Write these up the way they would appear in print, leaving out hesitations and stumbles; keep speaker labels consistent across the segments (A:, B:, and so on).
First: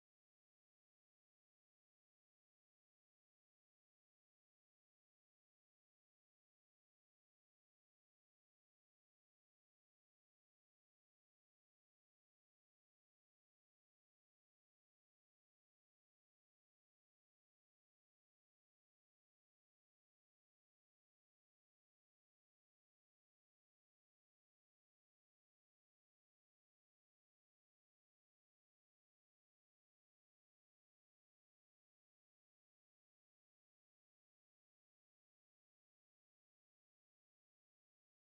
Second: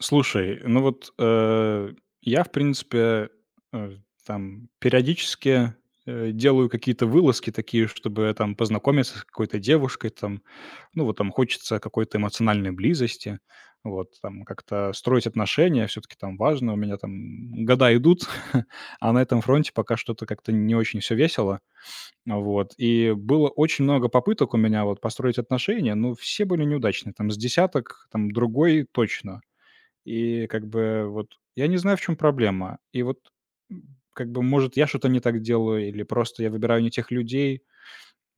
A: Слушай, ну вот, я, в принципе, э, там периодически, делаю какие-то вылазки такие, чтобы там познакомиться с какой-то девушкой, там. Ну вот там хочется какой-то эмоциональной близости, вот там как-то строить отношения все таки там важно. У меня там года идут, а на этом фронте пока что-то как-то не очень все весело. Вот, и было очень много попыток у меня вот построить отношения, но все были неудачные. Там с десяток, там другой точно. И как бы вот я не знаю, в чем проблема. И вот, как бы, может, я что-то не так делаю или просто я выбираю не тех людей.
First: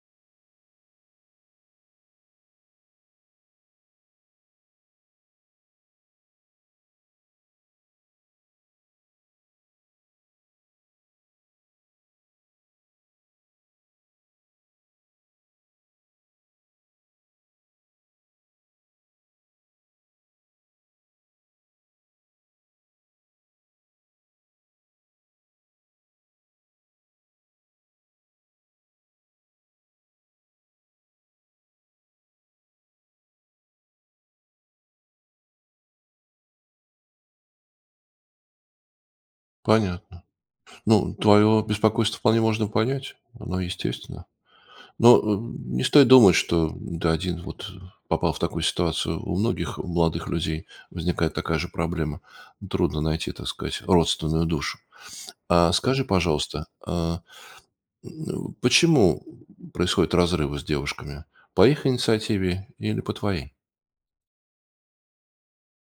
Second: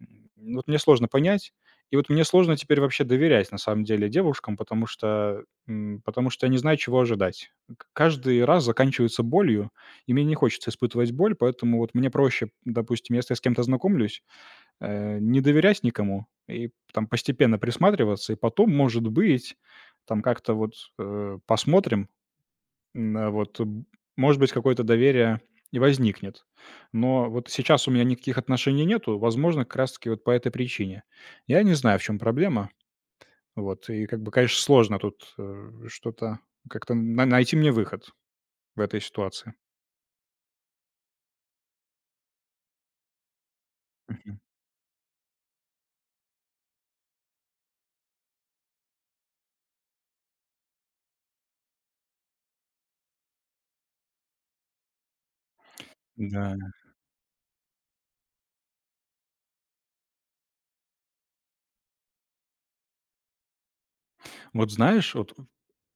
A: Ну, вот мне сложно понять. И вот мне сложно теперь вообще доверять, на самом деле, девушкам, потому что я не знаю, чего ожидать. К Каждый раз заканчивается болью, и мне не хочется испытывать боль, поэтому вот мне проще, допустим, если я с кем-то знакомлюсь, не доверять никому и там постепенно присматриваться, и потом, может быть, там как-то вот, посмотрим. А, вот, э, б может быть, какое-то доверие и возникнет. Но вот сейчас у меня никаких отношений нету, возможно, как раз таки вот по этой причине. Я не знаю, в чем проблема. Вот, и как бы, конечно, сложно тут, что-то как-то на найти мне выход в этой ситуации.
B: Понятно. Ну, твое беспокойство вполне можно понять, оно естественно.
A: Мгм.
B: Но не стоит думать, что ты один вот попал в такую ситуацию. У многих молодых людей возникает такая же проблема. Трудно найти, так сказать, родственную душу. А скажи,
A: Да.
B: пожалуйста, почему происходят разрывы с девушками? По их инициативе или по твоей?
A: Вот знаешь, вот,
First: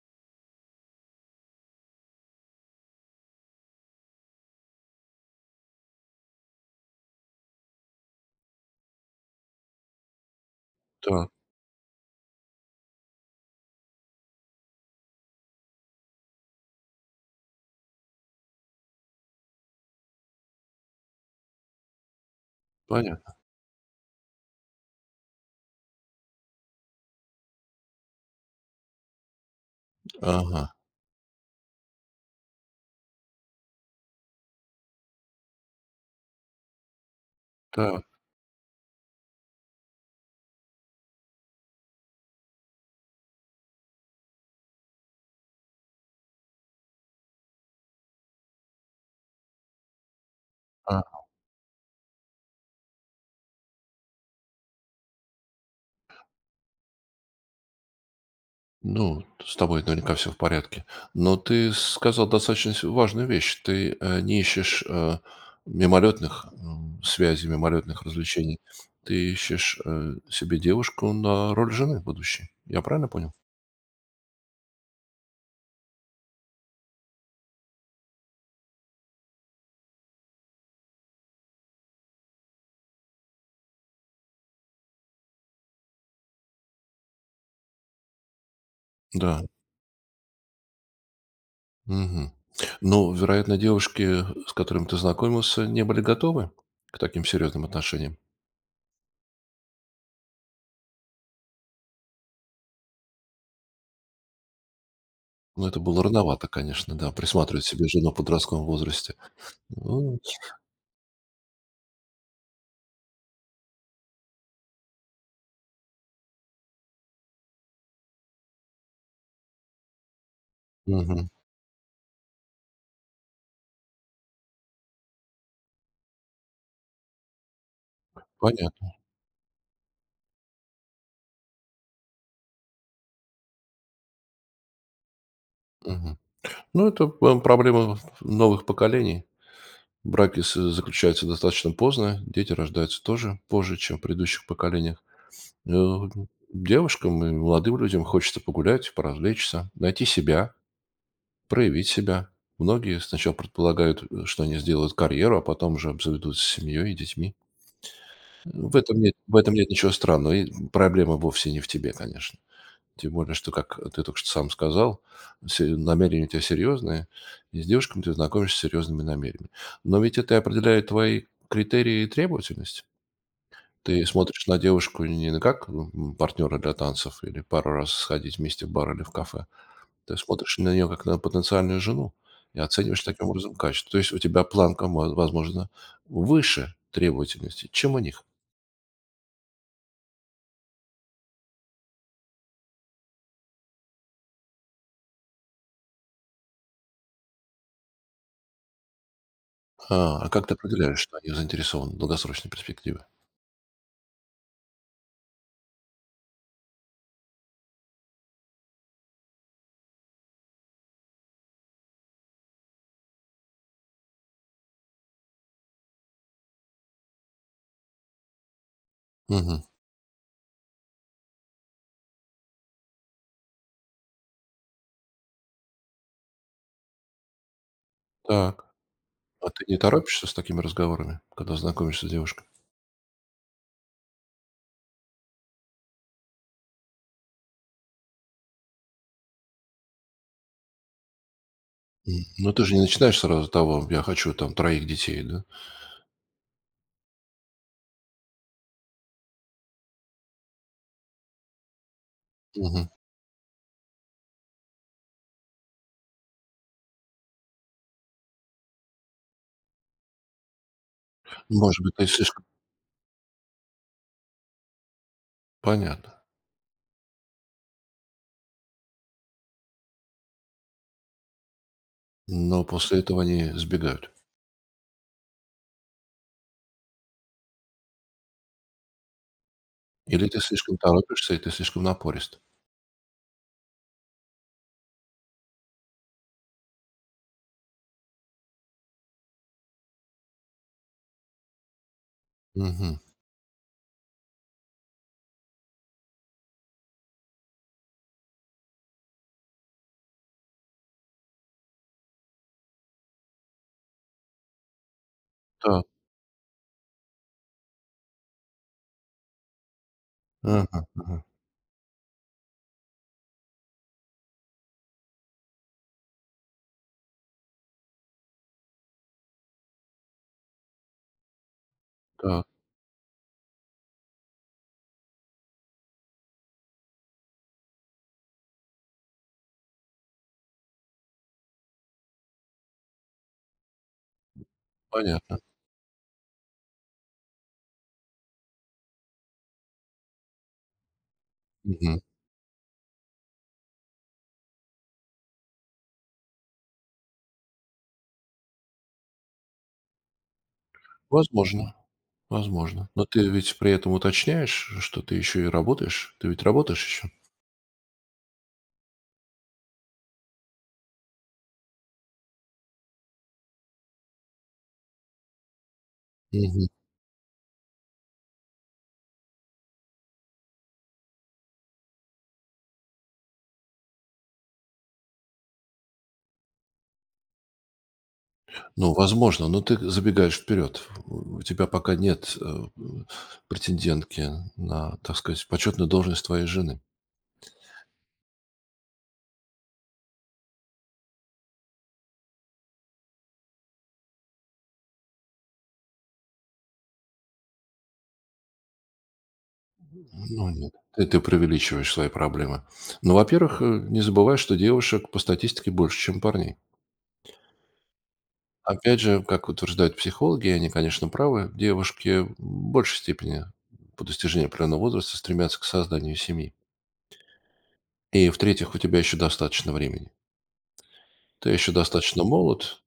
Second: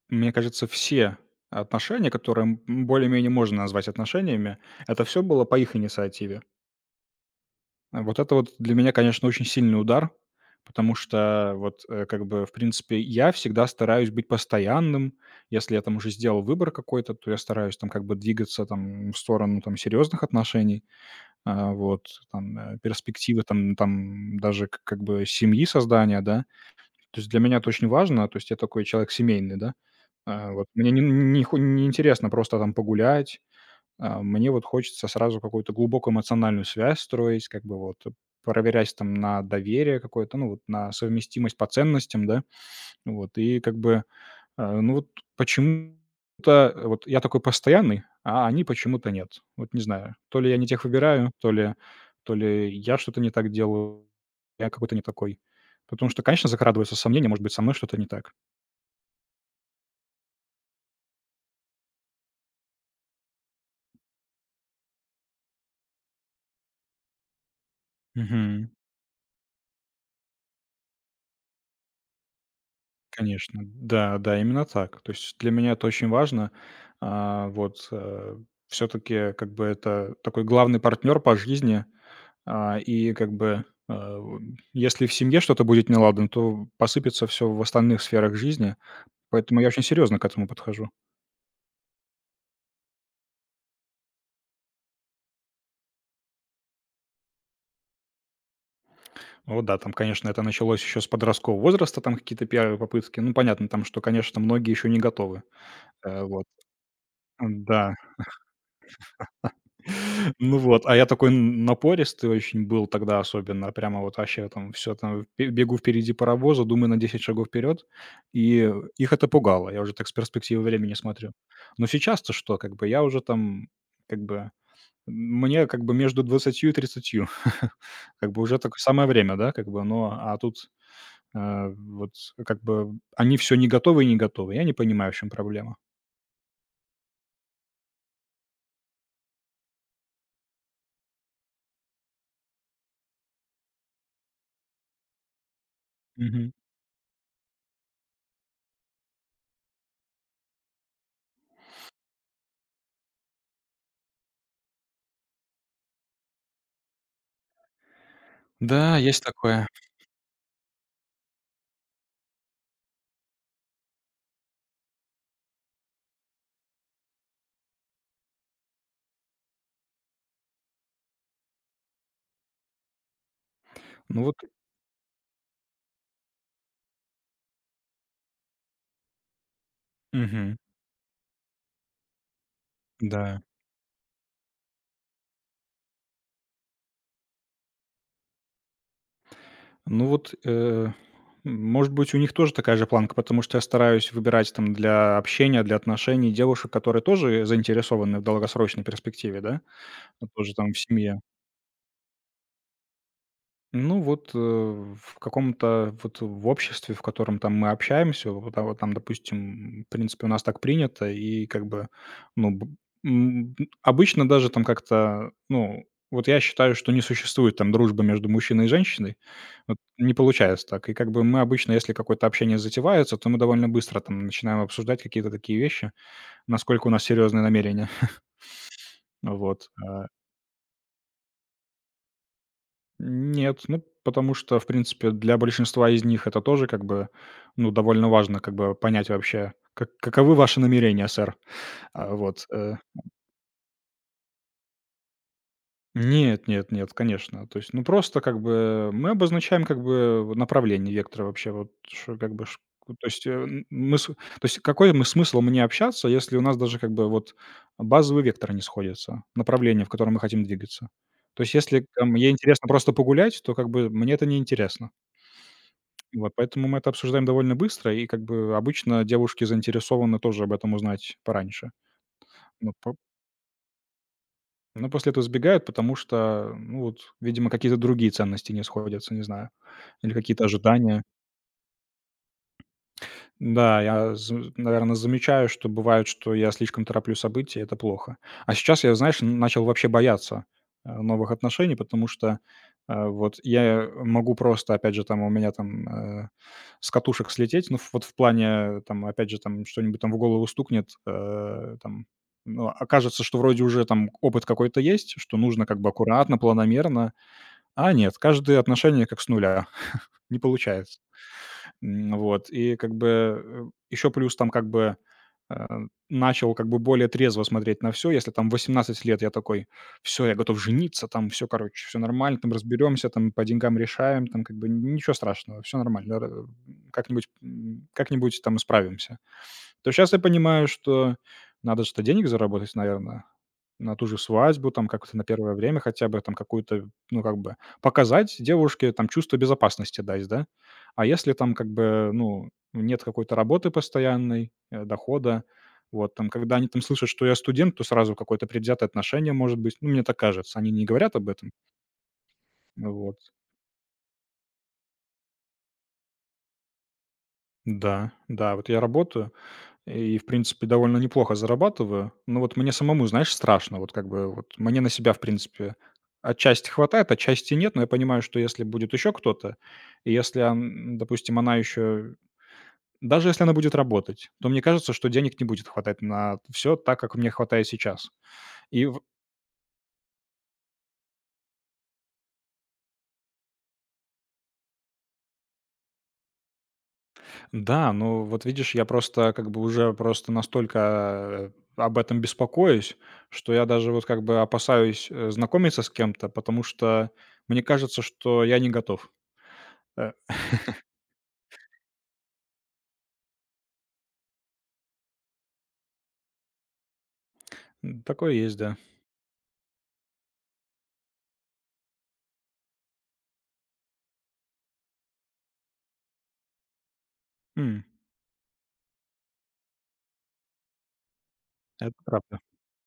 A: мне кажется, все отношения, которые, более-менее можно назвать отношениями, это все было по их инициативе. А вот это вот для меня, конечно, очень сильный удар, потому
B: Так,
A: что вот, как бы, в принципе, я всегда стараюсь быть постоянным. Если я там уже сделал выбор какой-то, то я стараюсь там как бы двигаться там в сторону там серьезных отношений, а, вот, там,
B: понятно.
A: перспективы там даже к как бы семьи создания, да. То есть для меня это очень важно, то есть я такой человек семейный, да. А,
B: Ага,
A: вот мне не не хо неинтересно просто там погулять, а, мне вот хочется сразу какую-то глубокую эмоциональную связь строить, как бы вот,
B: так.
A: проверяясь там на доверие какое-то, ну, вот на совместимость по ценностям, да, вот, и как бы, а, ну, вот почему-то, вот я такой постоянный, а они почему-то нет. Вот не знаю, то ли я не тех выбираю, то ли я что-то не так делаю, я какой-то не такой. Потому что, конечно, закрадываются сомнения, может быть, со мной что-то не так.
B: Ну, с тобой наверняка все в порядке. Но ты сказал достаточно важную вещь. Ты не ищешь мимолетных связей, мимолетных развлечений. Ты ищешь себе девушку на роль жены будущей. Я правильно понял?
A: Конечно, да, да, именно так. То есть для меня это очень важно. А, вот, все-таки как бы это такой главный партнер по жизни, а, и как бы, а, у если в семье что-то будет неладно, то посыпется все в остальных сферах жизни,
B: Да.
A: поэтому я очень серьезно к этому подхожу.
B: Мгм. Ну, вероятно, девушки, с которыми ты знакомился, не были готовы к таким серьезным отношениям.
A: Ну вот да, там, конечно, это началось еще с подросткового возраста, там какие-то первые попытки. Ну, понятно там, что, конечно, многие еще не готовы.
B: Ну, это было
A: Вот.
B: рановато, конечно, да, присматривать себе
A: Да.
B: жену в подростковом возрасте. Ну,
A: Ну вот, а я такой напористый очень был тогда особенно, прямо вот вообще там все там бе бегу впереди паровоза, думаю на 10 шагов вперед, и их это пугало. Я уже так с перспективы времени
B: мгм.
A: смотрю. Но сейчас-то что, как бы я уже там, как бы мне как бы между 20 и 30 как бы уже так
B: Понятно.
A: самое время, да, как бы, но а тут, вот как бы они все не готовы и не готовы. Я не понимаю, в чем проблема.
B: Мгм. Ну, это п проблема новых поколений. Браки заключаются достаточно поздно, дети рождаются тоже позже, чем в предыдущих поколениях. Э,
A: Мгм.
B: девушкам и молодым людям хочется погулять, поразвлечься, найти себя, проявить себя. Многие сначала предполагают, что они сделают карьеру, а потом уже обзаведутся семьей и детьми.
A: Да, есть
B: В этом
A: такое.
B: нет ничего странного, и проблема вовсе не в тебе, конечно. Тем более, что, как ты только что сам сказал, намерения у тебя серьезные, и с девушками ты знакомишься с серьезными намерениями. Но ведь это и определяет твои критерии и требовательность. Ты
A: Ну вот
B: смотришь на девушку не на как партнера для танцев или пару раз сходить вместе в бар или в кафе. Ты
A: мгм,
B: смотришь на нее как на потенциальную жену и оцениваешь таким
A: да.
B: образом качество. То есть у тебя планка, возможно, выше требовательности, чем у них.
A: Ну вот, может быть, у них тоже такая же планка, потому что я стараюсь выбирать там для общения, для отношений девушек, которые тоже заинтересованы в долгосрочной перспективе, да, ну,
B: А как
A: тоже
B: ты
A: там в
B: определяешь, что
A: семье.
B: они заинтересованы в долгосрочной перспективе?
A: Ну вот, в каком-то вот в обществе, в котором там мы общаемся, вот там, допустим, в принципе, у нас так принято, и как бы, ну, м, обычно даже там как-то, ну, вот я считаю, что не существует там дружбы между мужчиной и женщиной,
B: Мгм.
A: вот не получается так. И как бы мы обычно, если какое-то общение затевается, то мы довольно быстро там начинаем обсуждать какие-то такие вещи, насколько у нас серьезные намерения.
B: Так. А ты
A: Вот.
B: не торопишься с такими разговорами, когда знакомишься с девушкой?
A: Нет, ну, потому что, в принципе, для большинства из них это тоже как бы, ну, довольно важно как бы понять вообще, каковы ваши намерения, сэр. А,
B: М,
A: вот.
B: ну, ты же не начинаешь сразу того: "Я хочу там троих детей", да?
A: Нет, нет, нет, конечно. То есть, ну, просто как бы мы обозначаем как бы направление вектора вообще, вот что как бы, ш
B: Мгм.
A: то есть, мы с то есть какой мы смысл мне общаться, если у нас даже как бы вот базовый вектор не сходится, направление, в котором мы хотим двигаться. То есть
B: Может
A: если
B: быть, ты
A: там ей
B: слишком
A: интересно просто погулять, то как бы мне это не интересно.
B: понятно,
A: Вот, поэтому мы это обсуждаем довольно быстро, и как бы обычно девушки заинтересованы тоже об этом узнать пораньше.
B: но
A: Но, по
B: после этого они сбегают.
A: но после этого сбегают, потому что, ну вот, видимо, какие-то другие ценности не сходятся, не знаю, или
B: Или ты
A: какие-то
B: слишком
A: ожидания.
B: торопишься, и ты слишком напорист.
A: Да, я, наверное, замечаю, что бывает, что я слишком тороплю события, это плохо. А сейчас я, знаешь, н начал вообще бояться, новых отношений, потому что,
B: Мгм.
A: вот я могу просто, опять же, там у меня там, с катушек слететь. Ну, ф вот в плане, там, опять же, там что-нибудь там в голову стукнет, там, ну, окажется, что вроде уже там опыт какой-то есть, что нужно как
B: Так.
A: бы аккуратно, планомерно, а нет, каждое отношение как с нуля, не
B: Ага,
A: получается.
B: ага.
A: Вот. И как бы еще плюс там как бы, э, начал как бы более трезво смотреть на все. Если там 18 лет я такой: «Все я готов жениться, там все короче, все нормально,
B: Так,
A: там разберемся, там по деньгам решаем, там как бы ничего страшного, все нормально, р как-нибудь там исправимся». То сейчас я понимаю, что надо что-то денег заработать, наверное, на ту же свадьбу, там как-то на
B: понятно.
A: первое время хотя бы там какую-то, ну, как бы показать девушке, там чувство безопасности дать, да. А если там как
B: Мгм.
A: бы, ну, нет какой-то работы постоянной, дохода, вот там, когда они там слышат, что я студент, то сразу какое-то предвзятое отношение может быть. Ну, мне так кажется, они не говорят об этом.
B: Возможно, возможно. Но
A: Вот.
B: ты ведь при этом уточняешь, что ты еще и работаешь. Ты ведь работаешь еще?
A: Да, да, вот я работаю. И, в принципе, довольно неплохо зарабатываю. Но вот мне самому, знаешь, страшно. Вот как бы вот мне на себя, в принципе, отчасти хватает, отчасти нет. Но я понимаю, что если будет еще кто-то, и если, он, допустим, она еще... Даже если она будет работать, то мне кажется, что денег не будет хватать на все так, как мне хватает сейчас. И
B: Ну,
A: в-
B: возможно, но ты забегаешь вперед. У тебя пока нет претендентки на, так сказать, почетную должность твоей жены.
A: Да, ну вот видишь, я просто как бы уже просто настолько, об этом беспокоюсь, что я даже вот как бы опасаюсь, знакомиться с кем-то, потому что мне кажется, что я не готов. Э,
B: Ну, нет, ты преувеличиваешь свои проблемы. Ну, во-первых, не забывай, что девушек по статистике больше, чем парней.
A: Такое есть, да.
B: Опять же, как утверждают психологи, и они, конечно, правы, девушки в большей степени по достижении определенного возраста стремятся к созданию семьи.
A: М,
B: И, в-третьих, у тебя еще достаточно времени. Ты еще
A: Это
B: достаточно
A: правда.
B: молод.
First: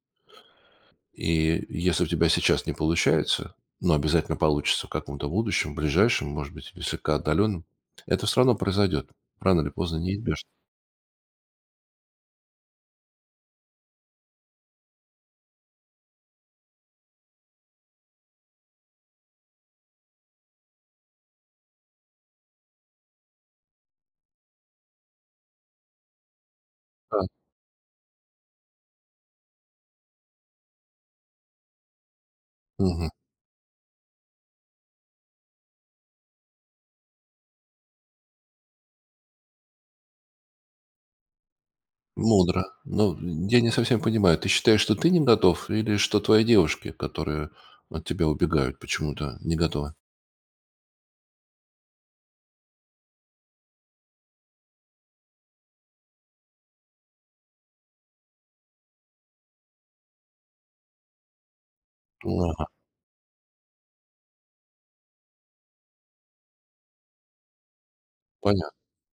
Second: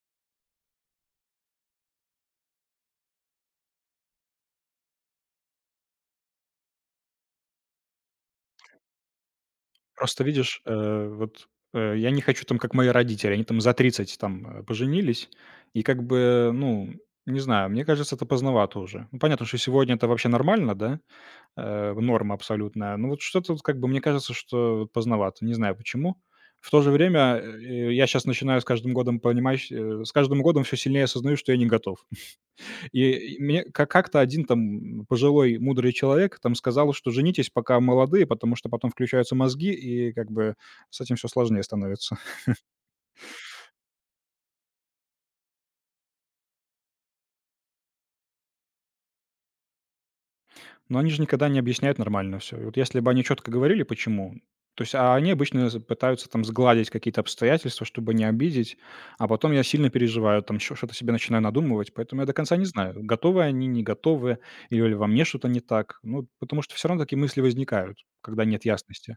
B: И если у тебя сейчас не получается, но обязательно получится в каком-то будущем, ближайшем, может быть, или слегка отдаленном, это все равно произойдет. Рано или поздно
A: Просто
B: неизбежно.
A: видишь, вот, я не хочу там, как мои родители, они там за 30 там, поженились, и как бы, ну, не знаю, мне кажется, это поздновато уже. Ну, понятно, что сегодня это вообще нормально, да. Норма абсолютная. Ну, вот что-то вот как бы мне кажется, что вот поздновато, не знаю почему. В то же
B: Да.
A: время, я сейчас начинаю с каждым годом понимать, с каждым годом все сильнее осознаю, что я не готов. И
B: Мгм.
A: и мне ка как-то один там пожилой мудрый человек там сказал, что женитесь, пока молодые, потому что потом включаются мозги, и как бы с этим все сложнее становится.
B: Мудро. Но я не совсем понимаю, ты считаешь, что ты не готов или что твои девушки, которые от тебя убегают, почему-то не готовы?
A: Но они же никогда не объясняют нормально все. И вот если бы они четко говорили, почему, то есть, а они обычно з пытаются там сгладить какие-то обстоятельства, чтобы не обидеть, а потом я сильно переживаю, там еще что-то себе начинаю надумывать, поэтому я до конца не
B: Ага,
A: знаю, готовы они, не готовы или во мне что-то не так. Ну, потому что все равно такие мысли возникают, когда нет
B: понятно.
A: ясности.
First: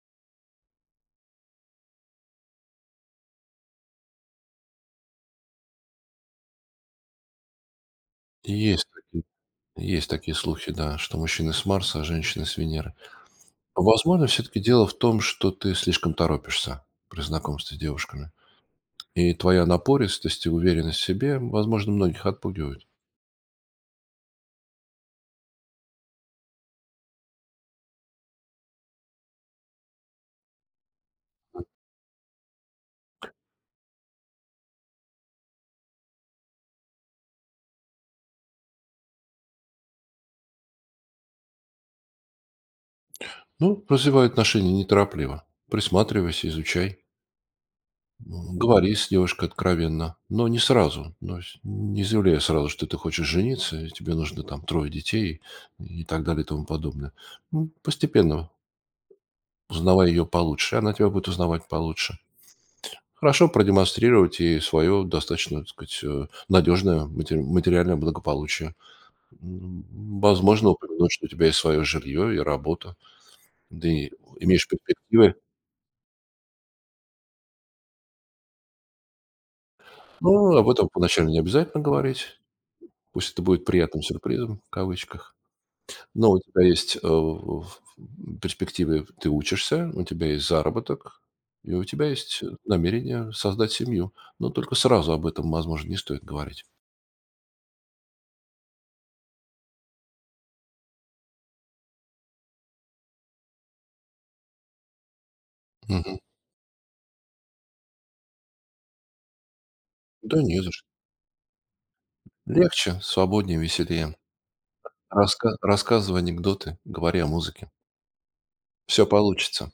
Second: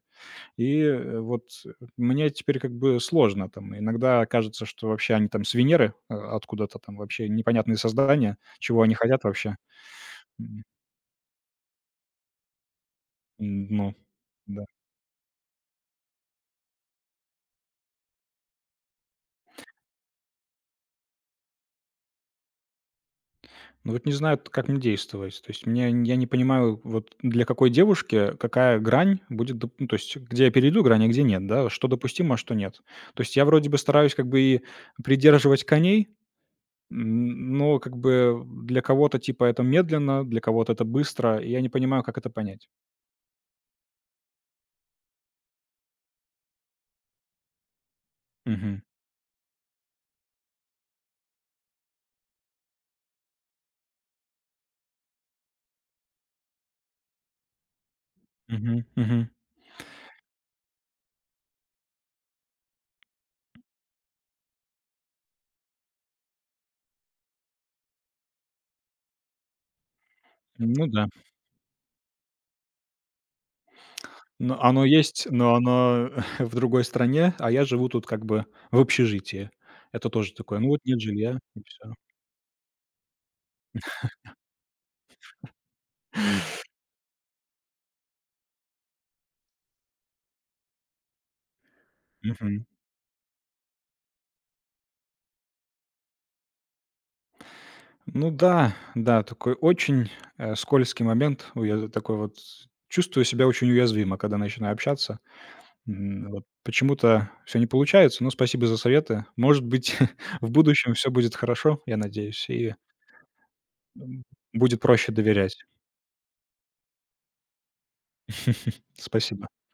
A: И, вот, мне теперь как бы сложно там. Иногда кажется, что вообще они там с Венеры, откуда-то там, вообще непонятные создания, чего
B: Есть
A: они
B: такие,
A: хотят вообще.
B: есть такие
A: М,
B: слухи, да, что мужчины с Марса, а женщины с Венеры.
A: ну
B: Возможно, все-таки
A: да.
B: дело в том, что ты слишком торопишься при знакомстве с девушками. И твоя напористость и уверенность в себе, возможно, многих отпугивают.
A: Ну вот не знаю, как мне действовать. То есть мне я не понимаю, вот для какой девушки какая грань будет, доп ну, то есть где я перейду грань, а где нет, да, что допустимо, а что нет. То есть я вроде бы стараюсь как бы и придерживать коней, но как бы для кого-то типа это медленно, для кого-то это быстро, и я не понимаю, как это понять.
B: Ну, развивай отношения неторопливо. Присматривайся, изучай.
A: Мгм.
B: Говори с девушкой откровенно, но не сразу. То есть не заявляй сразу, что ты хочешь жениться, и тебе нужно там трое детей и так далее и тому подобное. Ну, постепенно
A: Мгм. Мгм.
B: узнавай ее получше, она тебя будет узнавать получше. Хорошо продемонстрировать и свое достаточно, так сказать, надежное материальное благополучие. М, возможно,
A: Ну да.
B: упомянуть, что у тебя есть свое жилье и работа. Ты
A: Но
B: имеешь
A: оно есть,
B: перспективы.
A: но оно в другой стране, а я живу тут как бы в общежитии. Это тоже
B: Ну,
A: такое. Ну
B: об
A: вот
B: этом
A: нет
B: поначалу
A: жилья,
B: не
A: и
B: обязательно
A: всё.
B: говорить. Пусть это будет приятным сюрпризом, в кавычках. Но у тебя есть в перспективы, ты учишься, у тебя есть заработок, и у тебя есть намерение создать семью. Но только сразу об этом, возможно, не стоит говорить.
A: Ну да, да, такой очень, скользкий момент. Ой, я такой вот чувствую себя очень уязвимо, когда начинаю общаться.
B: Мгм.
A: Вот почему-то все не получается, но спасибо за советы. Может быть,
B: Да
A: в
B: не за что.
A: будущем все будет хорошо, я надеюсь, и,
B: Легче, свободнее, веселее.
A: м, будет проще доверять.
B: Рассказывай анекдоты, говори о музыке. Все
A: Спасибо.
B: получится.